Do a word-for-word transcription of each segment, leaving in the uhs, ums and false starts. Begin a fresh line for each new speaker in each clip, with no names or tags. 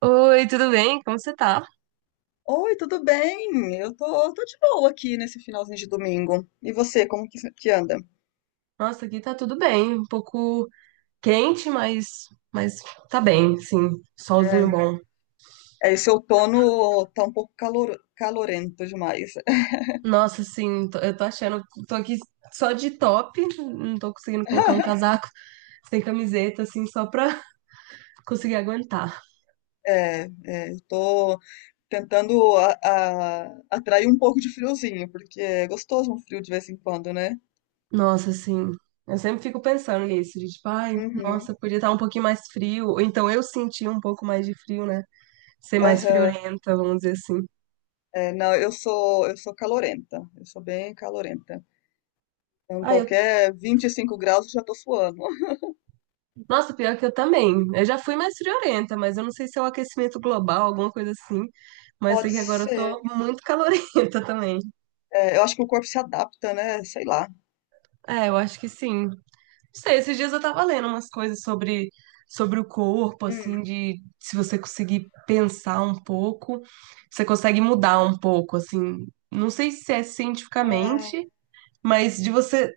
Oi, tudo bem? Como você tá?
Oi, tudo bem? Eu tô, tô de boa aqui nesse finalzinho de domingo. E você, como que, que anda?
Nossa, aqui tá tudo bem. Um pouco quente, mas, mas tá bem, sim. Solzinho
É,
bom.
é, esse outono tá um pouco calor, calorento demais.
Nossa, sim, tô- eu tô achando. Tô aqui só de top, não tô conseguindo colocar um casaco sem camiseta, assim, só pra conseguir aguentar.
É, é, eu tô tentando a- a- atrair um pouco de friozinho, porque é gostoso um frio de vez em quando, né?
Nossa, assim. Eu sempre fico pensando nisso, de tipo, ai,
Uhum,
nossa, podia estar um pouquinho mais frio. Ou então eu senti um pouco mais de frio, né? Ser mais
aham.
friorenta, vamos dizer assim.
É, não, eu sou, eu sou calorenta. Eu sou bem calorenta. Então,
Ah, eu
qualquer vinte e cinco graus eu já tô suando.
Nossa, pior que eu também. Eu já fui mais friorenta, mas eu não sei se é o aquecimento global, alguma coisa assim. Mas sei
Pode
que agora eu
ser.
tô muito calorenta também.
É, eu acho que o corpo se adapta, né? Sei lá.
É, eu acho que sim. Não sei, esses dias eu tava lendo umas coisas sobre, sobre o corpo,
Hum,
assim, de se você conseguir pensar um pouco, você consegue mudar um pouco, assim. Não sei se é
é,
cientificamente, mas de você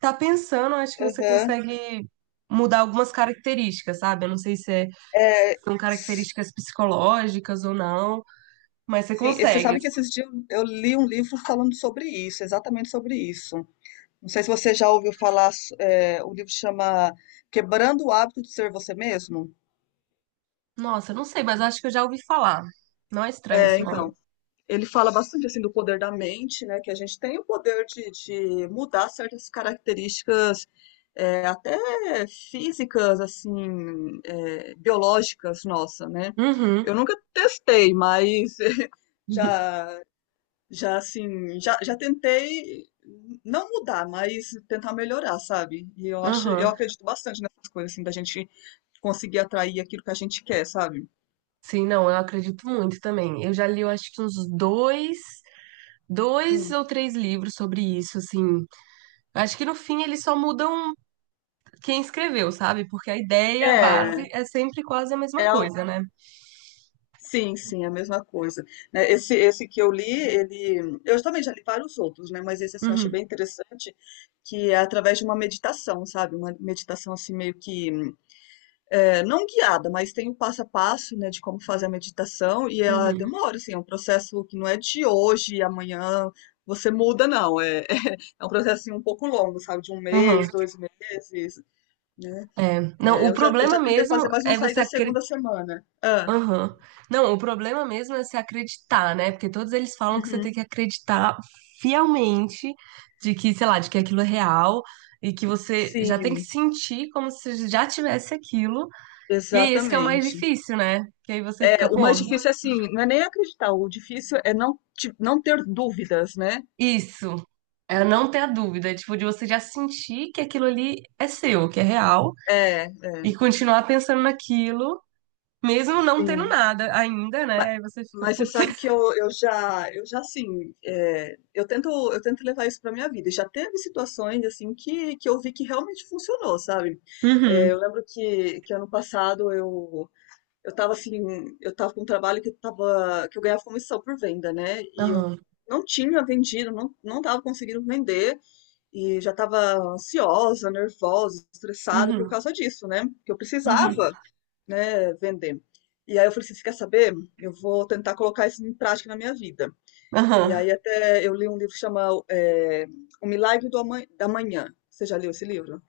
tá pensando, eu acho que você
aham.
consegue mudar algumas características, sabe? Eu não sei se é
É,
são
s-
características psicológicas ou não, mas você
sim, e você
consegue,
sabe
assim.
que esses dias eu li um livro falando sobre isso, exatamente sobre isso. Não sei se você já ouviu falar, s- é, o livro chama Quebrando o Hábito de Ser Você Mesmo.
Nossa, eu não sei, mas acho que eu já ouvi falar. Não é estranho esse
É,
nome.
então, ele fala bastante assim do poder da mente, né? Que a gente tem o poder de, de mudar certas características, é, até físicas, assim, é, biológicas, nossa, né?
Uhum.
Eu nunca testei, mas já Já assim, já, já tentei não mudar, mas tentar melhorar, sabe? E eu acho, eu
Aham.
acredito bastante nessas coisas, assim, da gente conseguir atrair aquilo que a gente quer, sabe?
Sim, não, eu acredito muito também. Eu já li, eu acho que uns dois, dois
Hum.
ou três livros sobre isso, assim. Acho que no fim eles só mudam quem escreveu, sabe? Porque a ideia, a base
É,
é sempre quase a mesma
é, al-
coisa, né?
sim, sim, é a mesma coisa. Né? Esse, esse que eu li, ele, eu também já li vários outros, né? Mas esse assim, eu achei
Uhum.
bem interessante, que é através de uma meditação, sabe? Uma meditação assim meio que é, não guiada, mas tem o passo a passo, né, de como fazer a meditação, e ela
Uhum.
demora, assim, é um processo que não é de hoje e amanhã você muda, não. É, é um processo assim, um pouco longo, sabe, de um
Aham.
mês, dois meses, né?
É. Não,
É,
o
eu já, eu
problema
já tentei
mesmo
fazer, mas não
é
saí
você
da
acre-
segunda semana. Ah,
Aham. Não, o problema mesmo é se acreditar, né? Porque todos eles falam que você tem
uhum.
que acreditar fielmente de que, sei lá, de que aquilo é real e que você já tem que
Sim,
sentir como se já tivesse aquilo. E é esse que é o mais
exatamente.
difícil, né? Que aí você
É,
fica,
o
pô,
mais difícil é assim, não é nem acreditar, o difícil é não, te- não ter dúvidas, né?
isso. É não ter a dúvida, tipo, de você já sentir que aquilo ali é seu, que é real,
É, é,
e continuar pensando naquilo, mesmo não tendo
sim.
nada ainda,
Ma-
né? Aí você fica,
Mas você
putz.
sabe que eu, eu já, eu já assim, é, eu tento, eu tento levar isso para minha vida. E já teve situações assim que, que eu vi que realmente funcionou, sabe? É,
Uhum,
eu lembro que, que ano passado eu eu tava assim, eu tava com um trabalho que eu tava, que eu ganhava comissão por venda, né? E eu
aham,
não tinha vendido, não, não tava conseguindo vender e já tava ansiosa, nervosa, estressada por
uhum,
causa disso, né? Que eu
uhum.
precisava, né, vender. E aí eu falei assim, você quer saber? Eu vou tentar colocar isso em prática na minha vida. E
Aham.
aí até eu li um livro que chama é, O Milagre do Ama- da Manhã. Você já leu esse livro?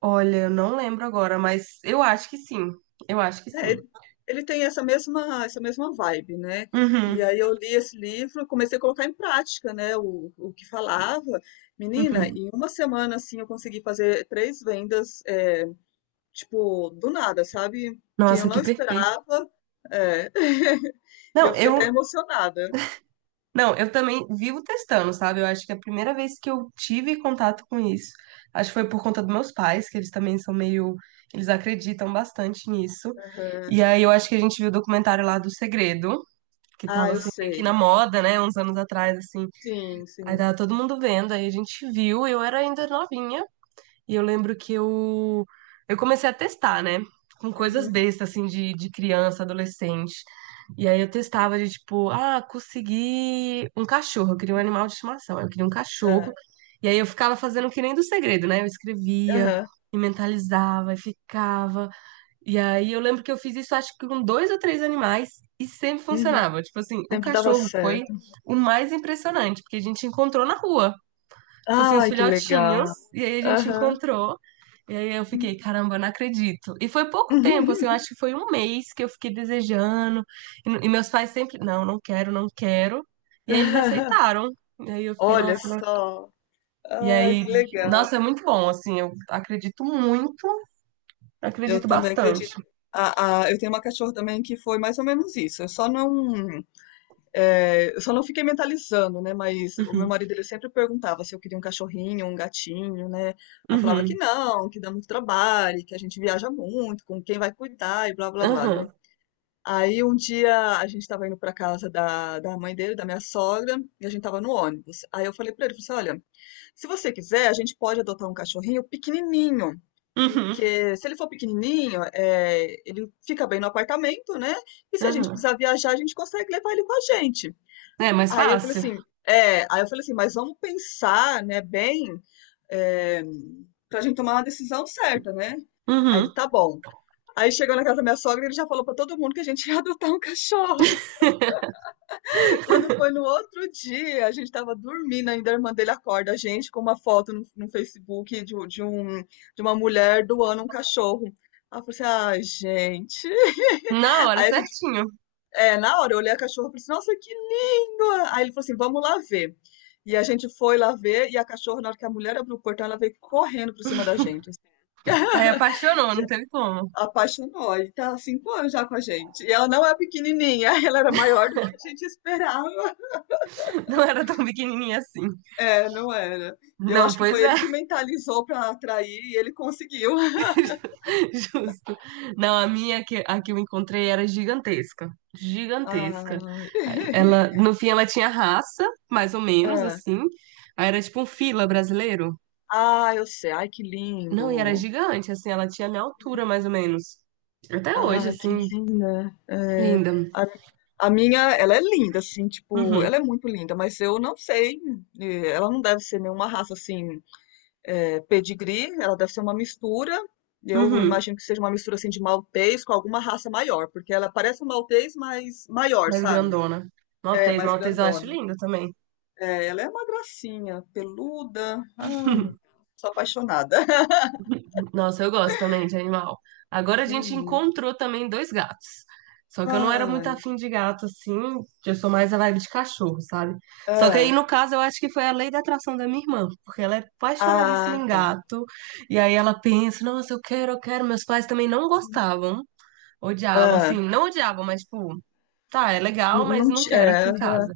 Olha, eu não lembro agora, mas eu acho que sim. Eu acho que
É,
sim.
ele, ele tem essa mesma, essa mesma vibe, né? E
Uhum,
aí eu li esse livro, comecei a colocar em prática, né, o, o que falava. Menina,
uhum.
em uma semana, assim, eu consegui fazer três vendas, é, tipo, do nada, sabe? Que eu
Nossa,
não
que perfeito.
esperava. É. E
Não,
eu fiquei até
eu,
emocionada.
não, eu também vivo testando, sabe? Eu acho que a primeira vez que eu tive contato com isso, acho que foi por conta dos meus pais, que eles também são meio, eles acreditam bastante nisso.
Aham.
E aí eu acho que a gente viu o documentário lá do Segredo, que tava
Ah, eu
assim meio que na
sei.
moda, né, uns anos atrás assim.
Sim,
Aí
sim.
tava todo mundo vendo, aí a gente viu, eu era ainda novinha. E eu lembro que eu, eu comecei a testar, né? Com coisas
Uhum.
bestas, assim, de, de criança, adolescente. E aí eu testava de tipo, ah, consegui um cachorro. Eu queria um animal de estimação. Eu queria um cachorro.
É.
E aí eu ficava fazendo que nem do segredo, né? Eu escrevia
Aham.
e mentalizava e ficava. E aí eu lembro que eu fiz isso, acho que com dois ou três animais. E sempre
Uhum.
funcionava. Tipo assim, o
Sempre dava
cachorro foi
certo.
o mais impressionante, porque a gente encontrou na rua tipo assim, os
Ai, que
filhotinhos,
legal.
e aí a gente
Aham.
encontrou. E aí eu fiquei, caramba, não acredito. E foi pouco tempo, assim, eu
Uhum.
acho que foi um mês que eu fiquei desejando. E, e meus pais sempre, não, não quero, não quero. E aí eles aceitaram. E aí eu fiquei,
Olha
nossa, nossa.
só.
E
Ai,
aí,
que legal.
nossa, é muito bom, assim, eu acredito muito,
Eu
acredito
também acredito.
bastante.
Ah, a, eu tenho uma cachorra também que foi mais ou menos isso. Eu só não. É, eu só não fiquei mentalizando, né? Mas o meu
Uhum,
marido, ele sempre perguntava se eu queria um cachorrinho, um gatinho, né? Ela falava que
uhum,
não, que dá muito trabalho, que a gente viaja muito, com quem vai cuidar e blá blá blá, né?
aham,
Aí um dia a gente estava indo para casa da, da mãe dele, da minha sogra, e a gente estava no ônibus. Aí eu falei para ele, falei assim, olha, se você quiser, a gente pode adotar um cachorrinho pequenininho,
uhum,
porque se ele for pequenininho, é, ele fica bem no apartamento, né? E se a gente
aham.
precisar viajar, a gente consegue levar ele com a gente.
É mais
Aí eu falei
fácil.
assim, é, aí eu falei assim, mas vamos pensar, né, bem, é, pra gente tomar uma decisão certa, né? Aí ele,
Uhum.
tá bom. Aí chegou na casa da minha sogra, e ele já falou pra todo mundo que a gente ia adotar um cachorro. Quando foi no outro dia, a gente tava dormindo, ainda a irmã dele acorda a gente com uma foto no, no Facebook de, um- de um, de uma mulher doando um cachorro. Aí eu falei assim, ai, gente.
Na hora,
Aí a gente
certinho.
É, na hora eu olhei a cachorra e falei assim, nossa, que linda! Aí ele falou assim, vamos lá ver. E a gente foi lá ver, e a cachorra, na hora que a mulher abriu o portão, ela veio correndo por cima da gente, assim,
Aí apaixonou, não
já
teve como.
apaixonou, e tá há cinco anos já com a gente. E ela não é pequenininha, ela era maior do que a gente esperava.
Não era tão pequenininha assim.
É, não era. Eu
Não,
acho que
pois
foi
é,
ele que mentalizou pra atrair, e ele conseguiu.
justo. Não, a minha que, a que eu encontrei era gigantesca.
Ah,
Gigantesca. Ela, no fim, ela tinha raça, mais ou menos,
é.
assim. Aí era tipo um fila brasileiro.
Ah, eu sei. Ai, que
Não, e era
lindo.
gigante, assim, ela tinha a minha altura, mais ou menos. Até hoje,
Ai, que
assim,
linda. É,
linda.
a, a minha, ela é linda, assim, tipo,
Uhum,
ela é muito linda, mas eu não sei, eh, ela não deve ser nenhuma raça, assim, eh, pedigree, ela deve ser uma mistura, eu
uhum.
imagino que seja uma mistura, assim, de maltês com alguma raça maior, porque ela parece um maltês, mas maior,
Mais
sabe?
grandona.
É,
Maltês,
mais
maltês eu acho
grandona.
linda também.
É, ela é uma gracinha, peluda, ai, meu Deus, sou apaixonada.
Nossa, eu gosto também de animal. Agora a gente
Uhum.
encontrou também dois gatos. Só que eu não era muito
Ai,
afim de gato, assim. Eu sou mais a vibe de cachorro, sabe? Só que aí,
ah,
no caso, eu acho que foi a lei da atração da minha irmã, porque ela é apaixonadíssima
ah,
em
tá,
gato. E aí ela pensa, nossa, eu quero, eu quero. Meus pais também não gostavam, odiavam, assim,
ah.
não odiavam, mas tipo, tá, é legal, mas
Não
não
ti
quero aqui
é,
em casa.
aham.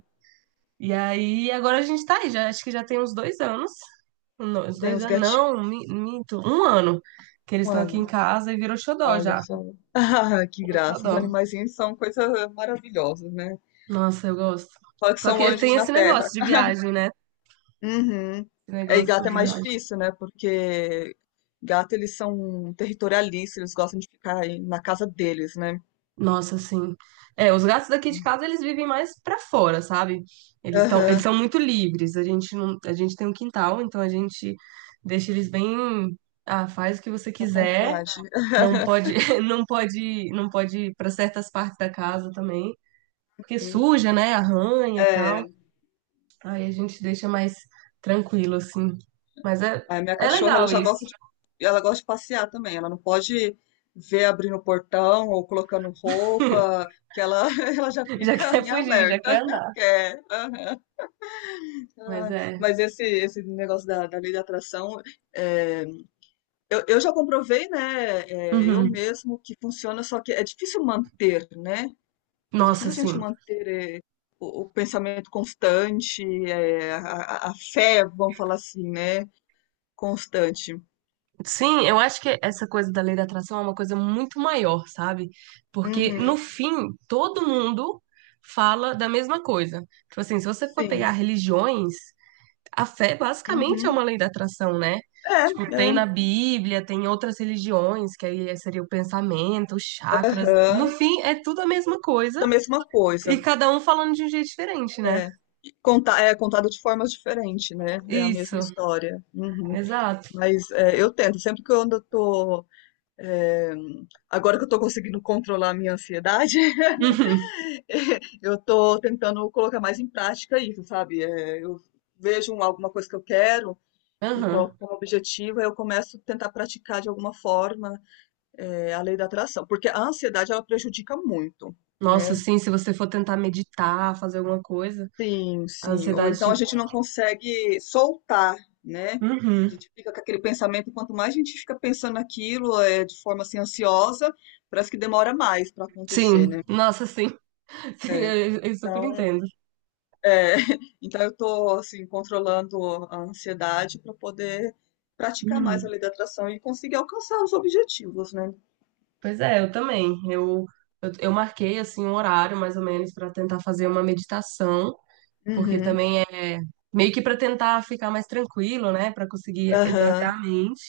E aí, agora a gente tá aí, já, acho que já tem uns dois anos. Um, dois
Que tem
dois
os
anos,
gatinhos,
não, mi- minto, um ano que eles estão aqui em
mano.
casa e virou xodó
Olha
já,
só. Ah, que
virou
graça. Os
xodó.
animaizinhos são coisa maravilhosa, né?
Nossa, eu gosto.
Fala que
Só
são
que
anjos
tem
na
esse
terra.
negócio de viagem, né?
Uhum.
Esse
É, e
negócio
gato é
de
mais
viagem.
difícil, né? Porque gato, eles são territorialistas, eles gostam de ficar aí na casa deles, né?
Nossa, assim. É, os gatos daqui de casa, eles vivem mais pra fora, sabe? Eles estão, eles
Aham.
são muito livres. A gente não, a gente tem um quintal, então a gente deixa eles bem, ah, faz o que você
Tá à
quiser.
vontade.
Não pode, não pode, não pode ir para certas partes da casa também, porque
Uhum.
suja, né? Arranha e tal.
É.
Aí a gente deixa mais tranquilo, assim. Mas é,
A minha
é
cachorra, ela
legal
já
isso.
gosta de, ela gosta de passear também. Ela não pode ver abrindo o portão ou colocando roupa, que ela, ela já
Já
fica
quer
em
fugir, já
alerta.
quer andar.
Quer. Aham.
Mas
Ai,
é.
mas esse, esse negócio da, da lei da atração, é, eu, eu já comprovei, né? é, eu
Uhum.
mesmo que funciona, só que é difícil manter, né? É
Nossa,
difícil a gente
sim.
manter, é, o, o pensamento constante, é, a, a a fé, vamos falar assim, né? Constante.
Sim, eu acho que essa coisa da lei da atração é uma coisa muito maior, sabe? Porque no
Uhum.
fim, todo mundo fala da mesma coisa. Tipo assim, se você for pegar
Sim.
religiões, a fé basicamente é
Uhum.
uma lei da atração, né?
É,
Tipo, tem
é.
na Bíblia, tem outras religiões, que aí seria o pensamento, os chakras. No
Aham.
fim, é tudo a mesma coisa
Da mesma
E
coisa.
cada um falando de um jeito diferente, né?
É. Conta, é contado de formas diferentes, né? É a mesma
Isso,
história. Uhum.
exato.
Mas é, eu tento, sempre que eu ando, eu tô. é, agora que eu tô conseguindo controlar a minha ansiedade,
Uhum,
eu tô tentando colocar mais em prática isso, sabe? É, eu vejo um- alguma coisa que eu quero e coloco
aham.
como objetivo, aí eu começo a tentar praticar de alguma forma. É, a lei da atração, porque a ansiedade, ela prejudica muito,
Nossa,
né?
sim, se você for tentar meditar, fazer alguma coisa,
Sim,
a
sim. Ou
ansiedade,
então a
tipo.
gente não consegue soltar, né? A
Uhum.
gente fica com aquele pensamento, quanto mais a gente fica pensando naquilo, é, de forma assim, ansiosa, parece que demora mais para acontecer,
Sim,
né?
nossa, sim, sim,
É,
eu, eu super
então,
entendo.
é, então eu tô assim, controlando a ansiedade para poder praticar mais a
Uhum.
lei da atração e conseguir alcançar os objetivos, né?
Pois é, eu também. Eu, eu, eu marquei, assim, um horário, mais ou menos, para tentar fazer uma meditação, porque
Uhum,
também é meio que para tentar ficar mais tranquilo, né? Para conseguir
aham.
esvaziar a mente.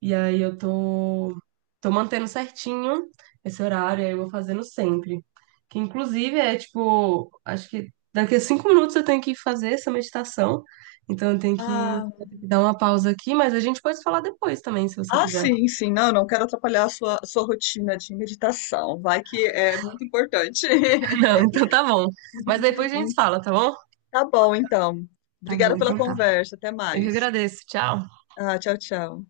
E aí eu tô, tô mantendo certinho esse horário, aí eu vou fazendo sempre. Que inclusive é tipo, acho que daqui a cinco minutos eu tenho que fazer essa meditação. Então eu tenho que,
Ah,
vou ter que dar uma pausa aqui, mas a gente pode falar depois também, se você
ah,
quiser.
sim, sim. Não, não quero atrapalhar a sua, a sua rotina de meditação. Vai que é muito importante.
Não, então tá bom. Mas depois a gente
Em-
fala, tá bom?
Tá bom, então.
Tá bom,
Obrigada pela
então tá.
conversa. Até
Eu que
mais.
agradeço. Tchau.
Ah, tchau, tchau.